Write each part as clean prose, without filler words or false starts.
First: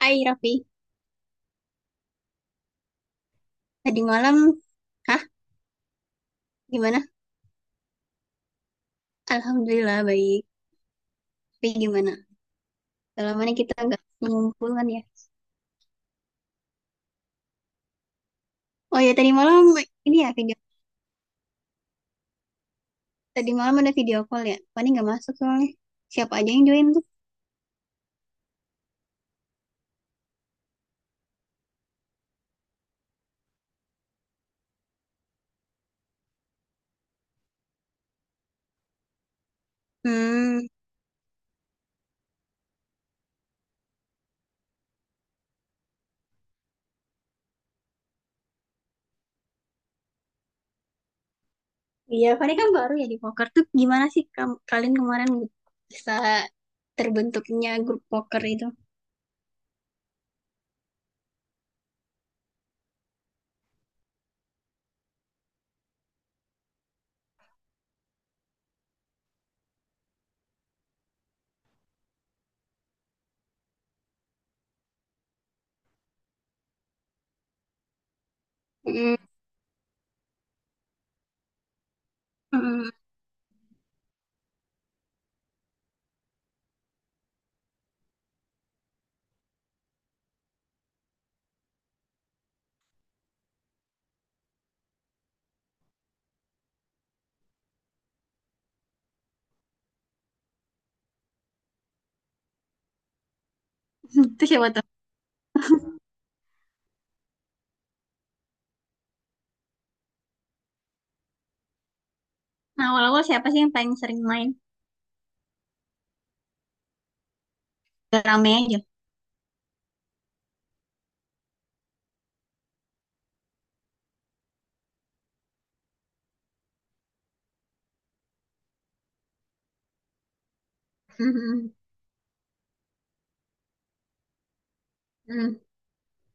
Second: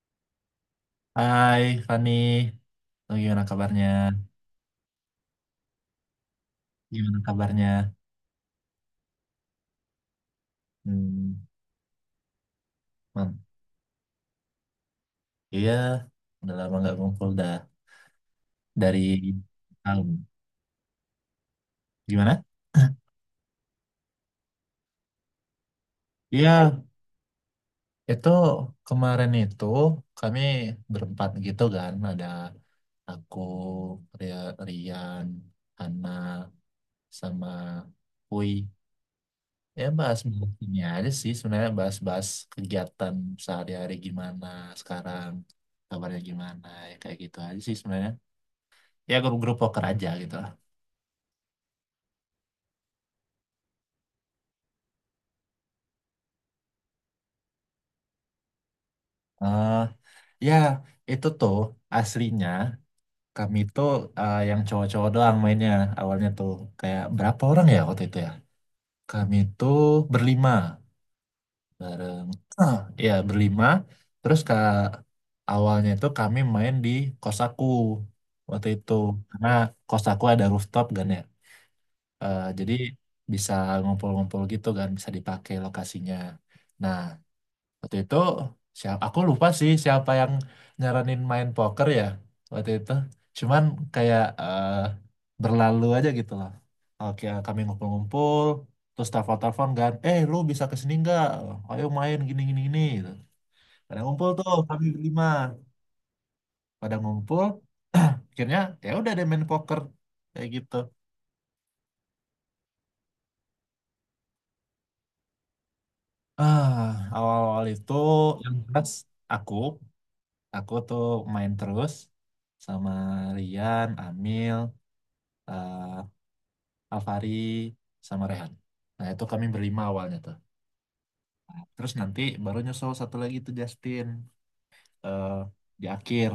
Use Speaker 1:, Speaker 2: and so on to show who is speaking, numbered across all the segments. Speaker 1: Hai Raffi,
Speaker 2: Hai Fani. Oh, gimana kabarnya?
Speaker 1: tadi malam, hah, gimana?
Speaker 2: Gimana kabarnya?
Speaker 1: Alhamdulillah baik.
Speaker 2: Hmm,
Speaker 1: Tapi gimana? Kalau
Speaker 2: man.
Speaker 1: mana kita nggak mengumpulkan ya?
Speaker 2: Iya, udah lama nggak ngumpul dah
Speaker 1: Oh ya,
Speaker 2: dari
Speaker 1: tadi malam ini
Speaker 2: tahun.
Speaker 1: ya video.
Speaker 2: Gimana?
Speaker 1: Tadi malam ada video call ya. Fani nggak masuk soalnya. Siapa aja yang
Speaker 2: Iya,
Speaker 1: join tuh?
Speaker 2: itu kemarin itu kami berempat gitu kan, ada aku, Rian, Hana, sama Hui. Ya bahas
Speaker 1: Hmm,
Speaker 2: ini aja sih sebenarnya, bahas-bahas kegiatan sehari-hari, gimana sekarang, kabarnya gimana, ya kayak gitu aja sih sebenarnya, ya grup-grup poker aja gitu lah.
Speaker 1: iya Fani kan baru ya di poker tuh. Gimana sih kamu, kalian kemarin bisa terbentuknya grup poker itu?
Speaker 2: Eh, Ya itu tuh aslinya kami tuh yang cowok-cowok doang mainnya. Awalnya tuh kayak berapa orang ya waktu itu ya, kami tuh berlima bareng. Ya berlima. Terus ke awalnya itu kami main di kos aku waktu itu,
Speaker 1: Hmm,
Speaker 2: karena kos aku ada rooftop kan ya. Jadi
Speaker 1: hmm.
Speaker 2: bisa ngumpul-ngumpul gitu kan, bisa dipakai lokasinya. Nah, waktu itu siapa, aku lupa sih siapa yang nyaranin main poker ya waktu itu. Cuman kayak berlalu aja gitu loh. Oke, kami ngumpul-ngumpul, terus telepon-telepon kan, lu bisa kesini nggak, ayo main gini gini gini gitu. Pada ngumpul
Speaker 1: Itu
Speaker 2: tuh
Speaker 1: siapa tuh?
Speaker 2: kami berlima, pada ngumpul akhirnya, ya udah deh main poker kayak gitu.
Speaker 1: Nah, awal-awal siapa sih yang paling sering main?
Speaker 2: ah Awal-awal itu
Speaker 1: Gak Rame
Speaker 2: yang
Speaker 1: aja.
Speaker 2: jelas aku aku tuh main terus sama Rian, Amil, eh, Alvari sama Rehan. Nah itu kami berlima awalnya tuh.
Speaker 1: Hmm,
Speaker 2: Terus nanti baru nyusul satu lagi tuh Justin, eh,
Speaker 1: hmm,
Speaker 2: di akhir.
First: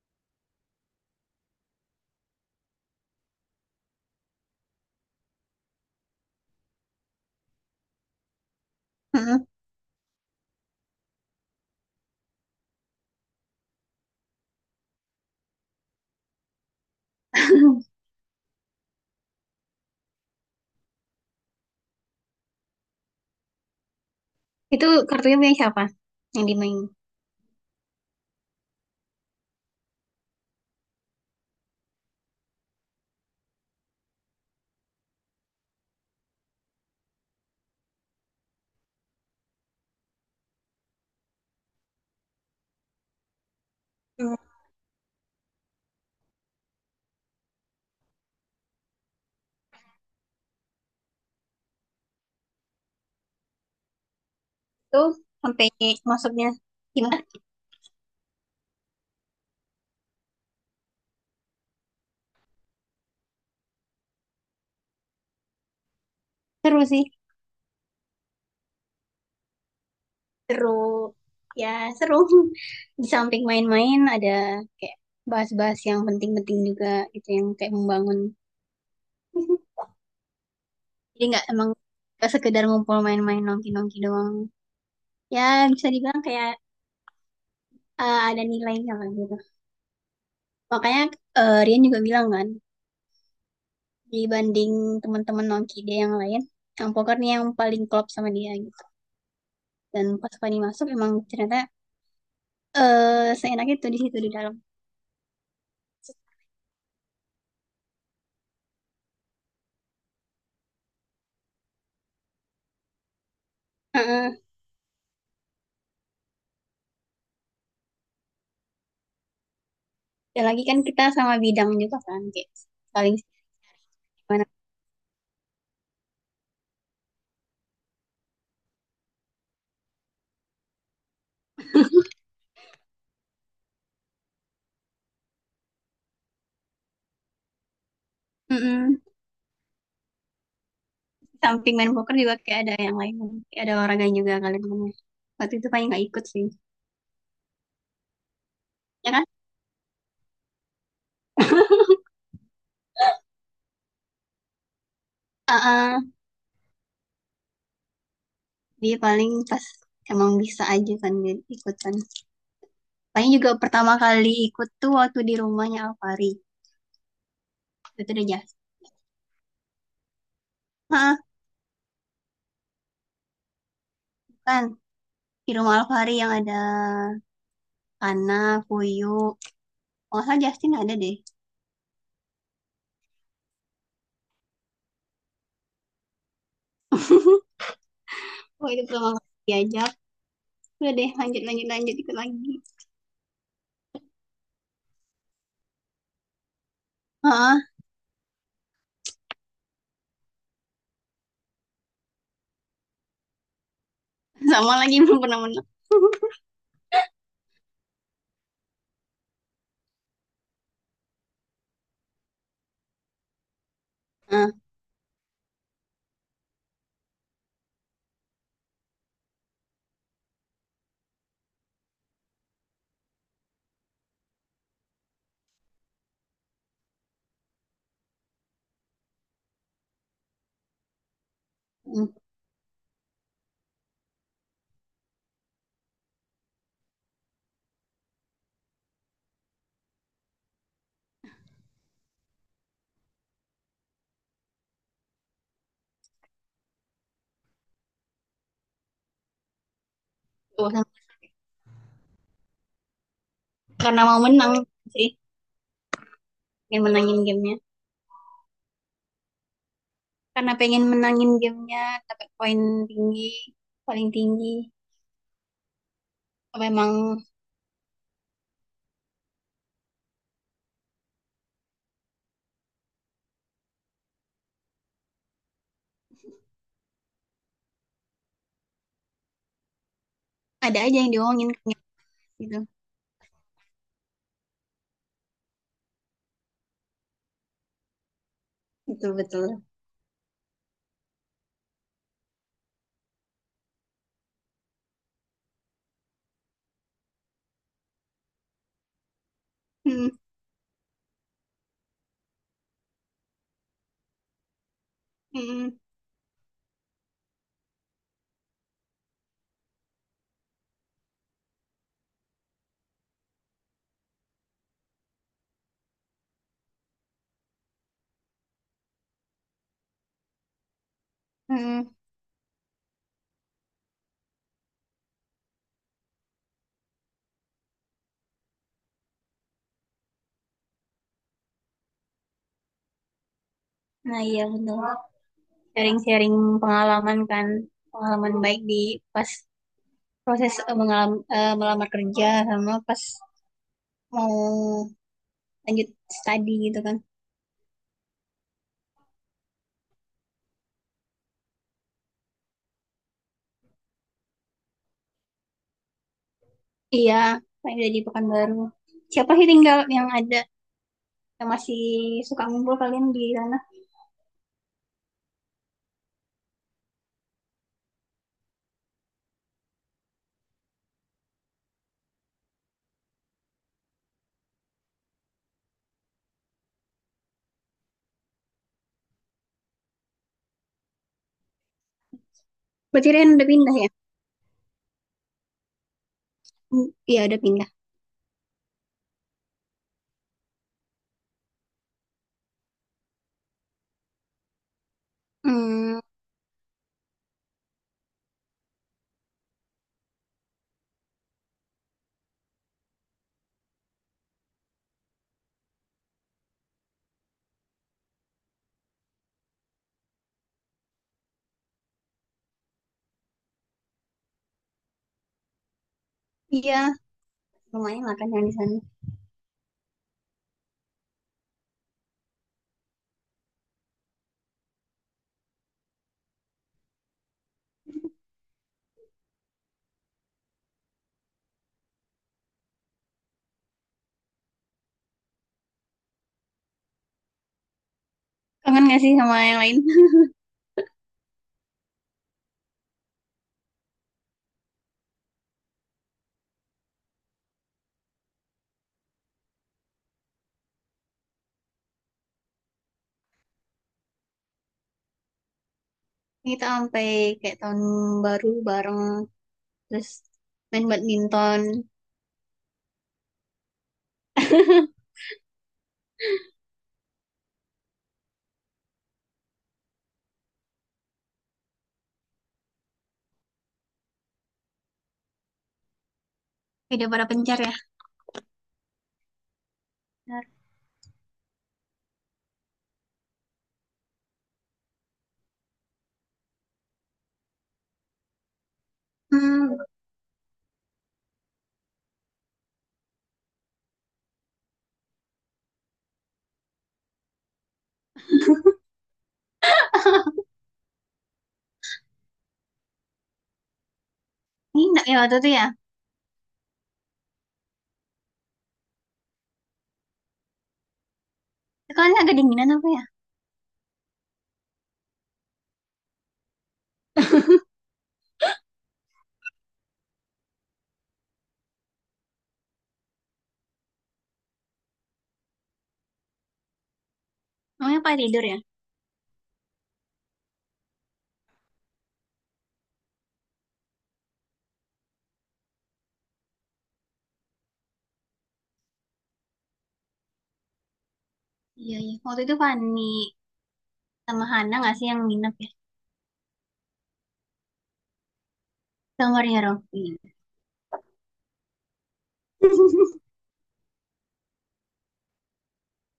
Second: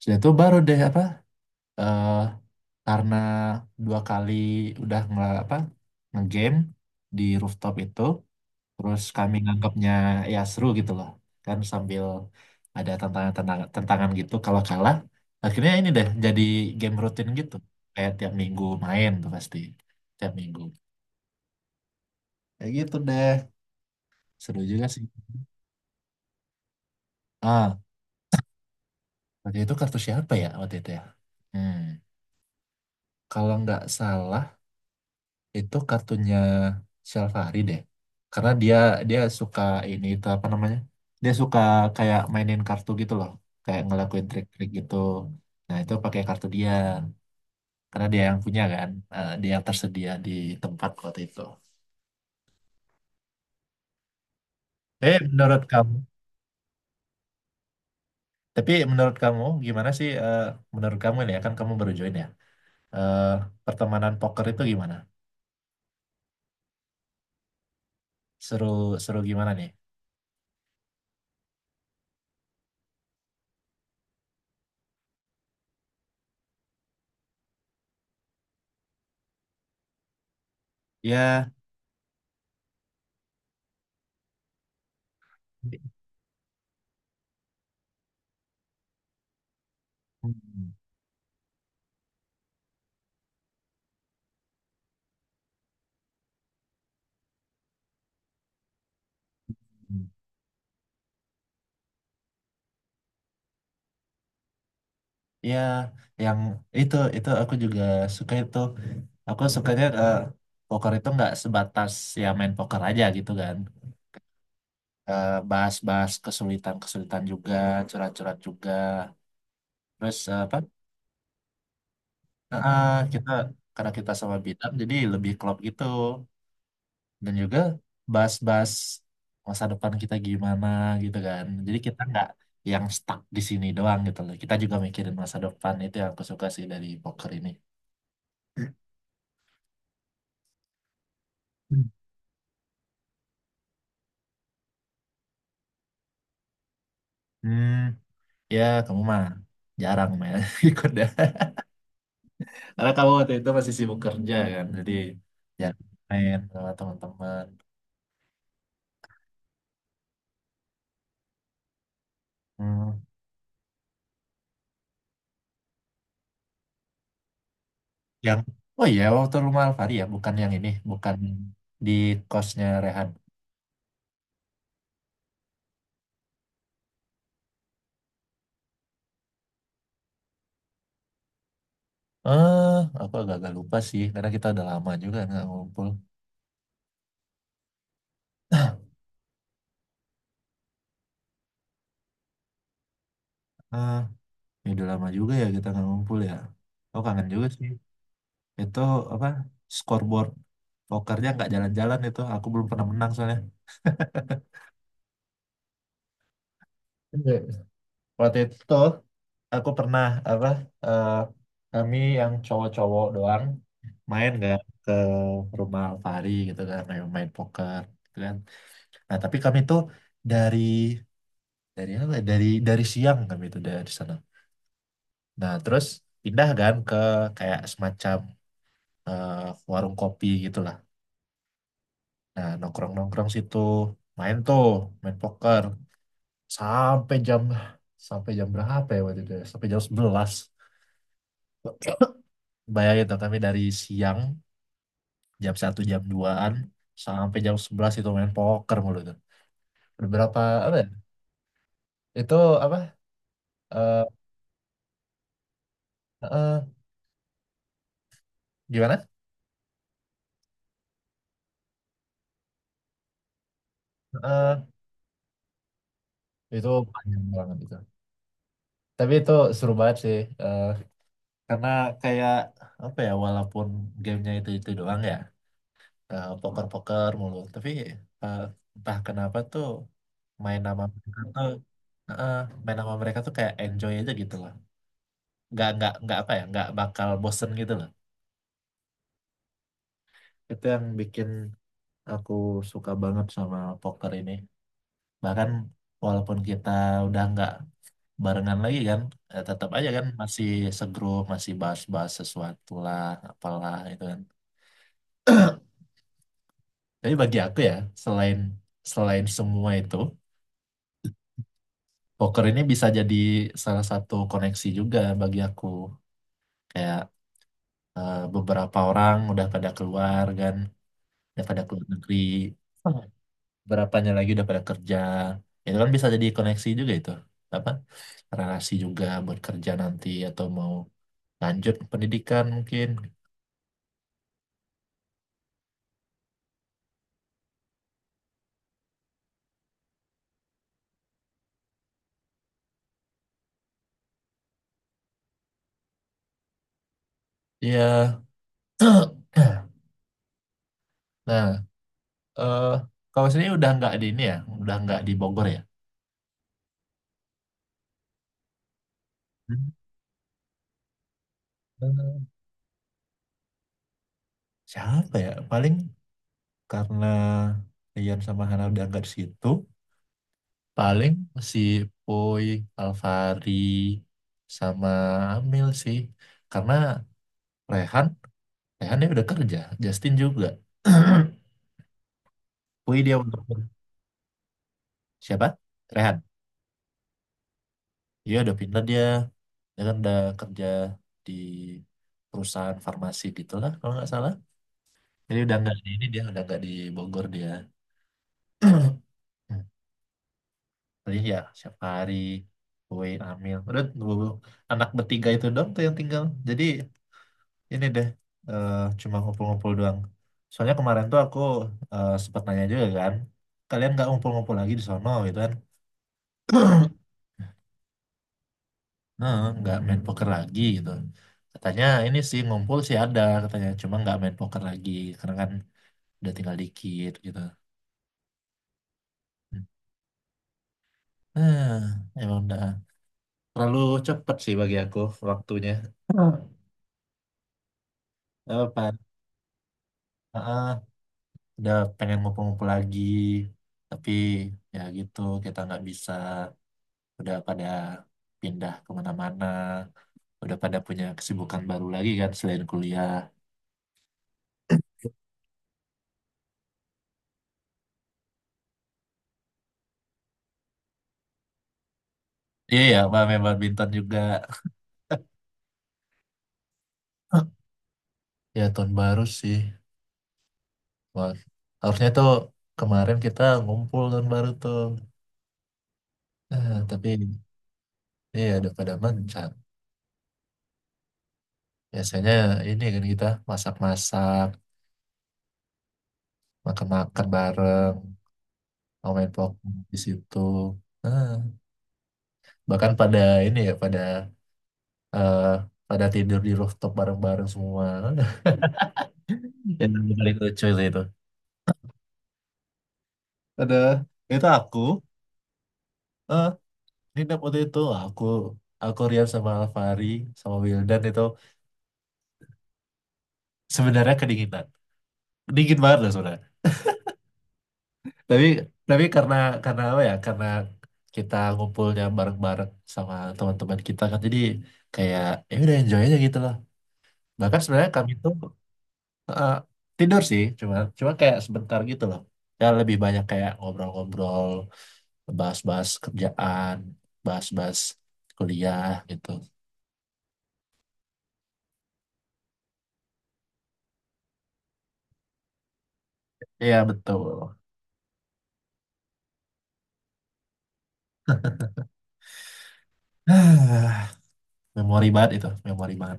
Speaker 2: Sudah itu baru deh apa, eh, karena dua kali udah nge apa, ngegame di rooftop itu, terus kami
Speaker 1: hmm.
Speaker 2: nganggapnya ya seru gitu loh. Kan sambil ada tantangan-tantangan gitu kalau kalah. Akhirnya ini deh jadi game rutin gitu. Kayak tiap minggu main tuh pasti. Tiap minggu. Kayak gitu deh. Seru juga
Speaker 1: Itu
Speaker 2: sih.
Speaker 1: kartunya punya siapa yang dimain?
Speaker 2: Ah, Waktu itu kartu siapa ya waktu itu ya? Hmm. Kalau nggak salah itu kartunya Syafari deh. Karena dia dia suka ini, itu apa namanya? Dia suka kayak mainin kartu gitu loh, kayak ngelakuin
Speaker 1: Hmm,
Speaker 2: trik-trik gitu. Nah, itu pakai kartu dia, karena dia yang punya kan. Dia yang tersedia di tempat waktu itu.
Speaker 1: Itu
Speaker 2: Eh, menurut
Speaker 1: sampai
Speaker 2: kamu,
Speaker 1: masuknya gimana?
Speaker 2: tapi menurut kamu gimana sih? Menurut kamu, ini ya, kan kamu baru join ya. Eh, Pertemanan poker itu gimana?
Speaker 1: Seru sih,
Speaker 2: Seru, seru gimana nih?
Speaker 1: seru. Ya seru. Di samping main-main ada kayak bahas-bahas yang penting-penting juga gitu yang kayak membangun. Jadi nggak
Speaker 2: Ya.
Speaker 1: emang nggak sekedar ngumpul main-main nongki-nongki doang. Ya bisa dibilang kayak ada nilainya lah gitu.
Speaker 2: Hmm.
Speaker 1: Makanya Rian juga bilang kan, dibanding teman-teman nongki dia yang lain, yang poker nih yang paling klop sama dia gitu. Dan pas Fani masuk emang ternyata seenak tuh di situ di dalam.
Speaker 2: Ya, yang itu aku juga suka itu. Aku sukanya poker itu nggak sebatas ya main poker aja gitu kan.
Speaker 1: Heeh.
Speaker 2: Bahas-bahas kesulitan-kesulitan juga, curhat-curhat juga. Terus
Speaker 1: Dan
Speaker 2: apa?
Speaker 1: lagi kan kita sama bidang juga kan kayak
Speaker 2: Eh,
Speaker 1: paling
Speaker 2: kita Karena kita sama
Speaker 1: gimana.
Speaker 2: bidang jadi lebih klop gitu. Dan juga bahas-bahas masa depan kita gimana gitu kan, jadi kita nggak yang stuck di sini doang gitu loh, kita juga mikirin masa depan. Itu yang aku suka sih dari poker ini.
Speaker 1: Mm-mm. Samping main poker juga kayak ada yang lain, kayak ada olahraga juga, kalian temennya waktu itu paling nggak ikut sih,
Speaker 2: Hmm. Ya, kamu
Speaker 1: ya
Speaker 2: mah
Speaker 1: kan.
Speaker 2: jarang main ikut ya, karena kamu waktu itu masih sibuk kerja kan, jadi ya
Speaker 1: Heeh.
Speaker 2: main sama teman-teman.
Speaker 1: Dia paling pas emang bisa aja kan dia ikutan,
Speaker 2: Hmm.
Speaker 1: paling juga pertama kali ikut tuh waktu di rumahnya Alfari, itu udah
Speaker 2: yang
Speaker 1: jas.
Speaker 2: oh iya, waktu rumah Alfari ya, bukan yang ini, bukan,
Speaker 1: Heeh,
Speaker 2: di kosnya Rehan.
Speaker 1: kan di rumah Alfari yang ada Ana, Puyu, oh salah, Justin ada deh.
Speaker 2: eh aku agak-agak lupa sih karena kita udah lama juga nggak ngumpul.
Speaker 1: Oh, itu pertama kali diajak. Udah deh, lanjut, lanjut, lanjut, ikut lagi.
Speaker 2: Ah, Ya udah lama juga ya kita nggak ngumpul ya. Aku kangen juga
Speaker 1: Heeh,
Speaker 2: sih. Itu apa? Scoreboard pokernya nggak jalan-jalan itu. Aku belum pernah menang soalnya.
Speaker 1: sama lagi belum pernah menang.
Speaker 2: Enggak. Waktu itu aku pernah apa? eh, Kami yang cowok-cowok doang main
Speaker 1: Heeh,
Speaker 2: nggak, ke rumah Alfari gitu kan, main poker gitu kan. Nah tapi kami tuh dari dari apa, ya? Dari siang kami itu dari sana. Nah terus pindah kan ke kayak semacam eh, warung kopi gitulah.
Speaker 1: hmm.
Speaker 2: Nah, nongkrong-nongkrong situ, main tuh, main poker, sampai jam sampai jam berapa ya waktu itu? Ya? Sampai jam 11. Bayangin tuh, kami dari siang jam 1, jam duaan, sampai jam 11 itu main poker mulu itu. Berapa apa
Speaker 1: Tuh,
Speaker 2: ya? Itu apa? eh
Speaker 1: karena mau menang sih,
Speaker 2: eh,
Speaker 1: pengen menangin gamenya.
Speaker 2: Gimana?
Speaker 1: Karena pengen menangin gamenya, dapat poin tinggi, paling tinggi.
Speaker 2: Eh,
Speaker 1: Apa
Speaker 2: itu
Speaker 1: emang
Speaker 2: panjang banget itu. Tapi itu seru banget sih. eh, karena kayak apa ya, walaupun gamenya itu doang ya, poker-poker mulu, tapi eh, entah kenapa tuh, main
Speaker 1: ada
Speaker 2: nama
Speaker 1: aja yang
Speaker 2: mereka tuh
Speaker 1: diomongin kayak
Speaker 2: eh,
Speaker 1: gitu.
Speaker 2: main nama mereka tuh kayak enjoy aja gitu loh. Nggak apa ya, nggak bakal bosen gitu loh.
Speaker 1: Betul, betul.
Speaker 2: Itu yang bikin aku suka banget sama poker ini. Bahkan walaupun kita udah nggak barengan lagi kan, tetap aja kan
Speaker 1: Hmm,
Speaker 2: masih segrup, masih bahas-bahas sesuatu lah, apalah itu kan.
Speaker 1: hmm,
Speaker 2: Jadi bagi aku ya, selain selain semua itu, poker ini bisa jadi salah satu koneksi juga bagi aku. Kayak beberapa orang udah pada keluar kan, udah pada keluar
Speaker 1: hmm.
Speaker 2: negeri, berapanya lagi udah pada kerja. Itu kan bisa jadi koneksi juga itu. Apa? Relasi juga buat kerja nanti, atau mau lanjut pendidikan mungkin.
Speaker 1: Nah iya betul. Sharing-sharing pengalaman kan, pengalaman baik di pas proses melamar kerja, sama pas mau lanjut studi gitu kan.
Speaker 2: Iya. Nah, eh kalau sini udah nggak di ini ya, udah nggak di Bogor ya.
Speaker 1: Iya, saya udah di Pekanbaru, siapa sih tinggal yang ada yang masih
Speaker 2: Hmm.
Speaker 1: suka ngumpul kalian di sana?
Speaker 2: Siapa ya? Paling, karena Rian sama Hana udah nggak di situ, paling si Poi, Alvari, sama Amil sih, karena Rehan Rehan dia udah kerja, Justin juga. Poi
Speaker 1: Berarti
Speaker 2: dia
Speaker 1: Rian
Speaker 2: udah
Speaker 1: udah pindah ya?
Speaker 2: siapa, Rehan,
Speaker 1: Hmm, iya udah pindah.
Speaker 2: dia udah pindah dia dia kan udah kerja di perusahaan farmasi gitulah, kalau nggak salah. Jadi udah nggak di
Speaker 1: Hmm.
Speaker 2: ini, dia udah nggak di Bogor dia. Jadi ya siap hari kue amil. Udah anak bertiga itu doang tuh yang tinggal. Jadi ini deh eh, cuma ngumpul-ngumpul doang. Soalnya kemarin tuh aku sempat nanya juga kan, kalian nggak ngumpul-ngumpul lagi di sono gitu kan?
Speaker 1: Iya lumayan lah kan yang di sana.
Speaker 2: Nah, nggak main poker lagi gitu. Katanya ini sih ngumpul sih ada katanya, cuma nggak main poker lagi, karena kan udah tinggal dikit gitu. Nah, emang udah terlalu cepet sih bagi aku waktunya.
Speaker 1: Kangen
Speaker 2: Apa?
Speaker 1: gak sih sama yang lain?
Speaker 2: Udah pengen ngumpul-ngumpul lagi, tapi ya gitu, kita nggak bisa, udah pada pindah kemana-mana, udah pada punya kesibukan baru lagi kan selain kuliah.
Speaker 1: Kita sampai kayak tahun baru bareng, terus main badminton.
Speaker 2: Iya ya, main badminton juga. Ya tahun baru sih. Wah, harusnya tuh kemarin kita ngumpul tahun baru tuh. Tapi
Speaker 1: Udah pada pencar ya.
Speaker 2: iya, udah pada mencar. Biasanya ini kan kita masak-masak, makan-makan bareng, mau main poker
Speaker 1: Hmm.
Speaker 2: di situ. Nah, bahkan pada ini ya, pada eh, pada tidur di rooftop bareng-bareng semua. Itu yang paling lucu sih itu. Ada itu aku,
Speaker 1: Ini enggak ya waktu itu ya.
Speaker 2: eh ini dap waktu itu aku Rian sama Alfari sama Wildan itu,
Speaker 1: Kalian agak dinginan apa ya.
Speaker 2: sebenarnya kedinginan, dingin banget loh sebenarnya. Tapi tapi karena apa ya, karena kita ngumpulnya bareng-bareng sama teman-teman kita kan, jadi kayak ya udah enjoy aja gitu loh. Bahkan sebenarnya
Speaker 1: Namanya apa,
Speaker 2: kami tuh
Speaker 1: tidur ya.
Speaker 2: Eh, tidur sih cuma cuma kayak sebentar gitu loh. Ya lebih banyak kayak ngobrol-ngobrol, bahas-bahas kerjaan, bahas-bahas kuliah gitu.
Speaker 1: Iya iya, waktu itu panik, sama Hana nggak sih yang nginep ya,
Speaker 2: Iya betul.
Speaker 1: kamarnya Raffi.
Speaker 2: Memori banget itu, memori banget.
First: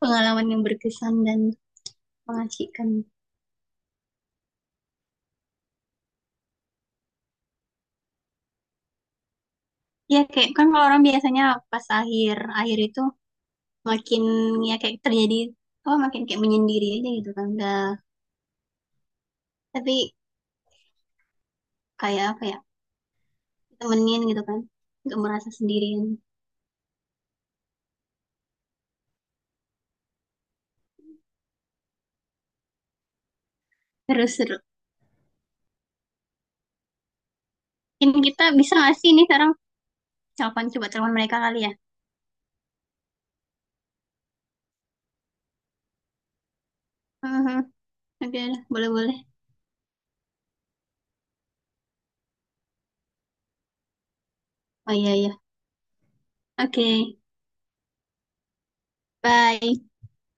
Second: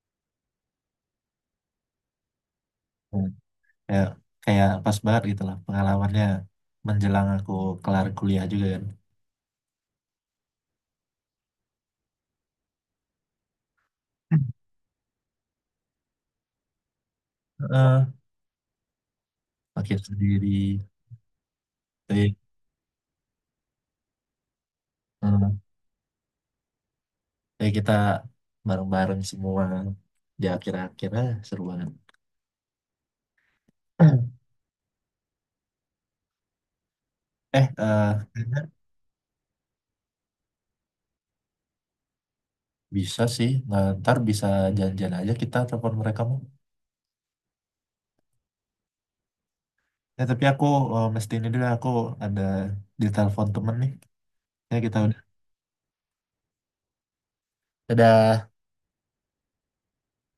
Speaker 1: Pengalaman yang berkesan dan mengasihkan.
Speaker 2: Hmm. kayak kayak pas banget gitu lah pengalamannya, menjelang aku kelar kuliah juga kan.
Speaker 1: Ya kayak kan kalau orang biasanya pas akhir akhir itu makin, ya kayak terjadi, oh makin kayak menyendiri aja gitu kan udah.
Speaker 2: Heeh, makin
Speaker 1: Tapi
Speaker 2: sendiri.
Speaker 1: kayak
Speaker 2: jadi
Speaker 1: apa ya, temenin gitu kan, nggak merasa
Speaker 2: eh,
Speaker 1: sendirian.
Speaker 2: jadi kita bareng-bareng semua di akhir-akhirnya, seru banget.
Speaker 1: Terus seru.
Speaker 2: eh
Speaker 1: Mungkin kita
Speaker 2: eh
Speaker 1: bisa nggak sih ini sekarang telepon, coba telepon mereka kali ya.
Speaker 2: Bisa sih, nah, ntar bisa janjian aja kita telepon mereka mau.
Speaker 1: Mhm. Oke, boleh boleh.
Speaker 2: Ya, tapi aku mesti ini dulu, aku ada di telepon temen nih. Ya,
Speaker 1: Oh
Speaker 2: kita
Speaker 1: iya
Speaker 2: udah.
Speaker 1: iya, oke,
Speaker 2: Dadah.
Speaker 1: bye.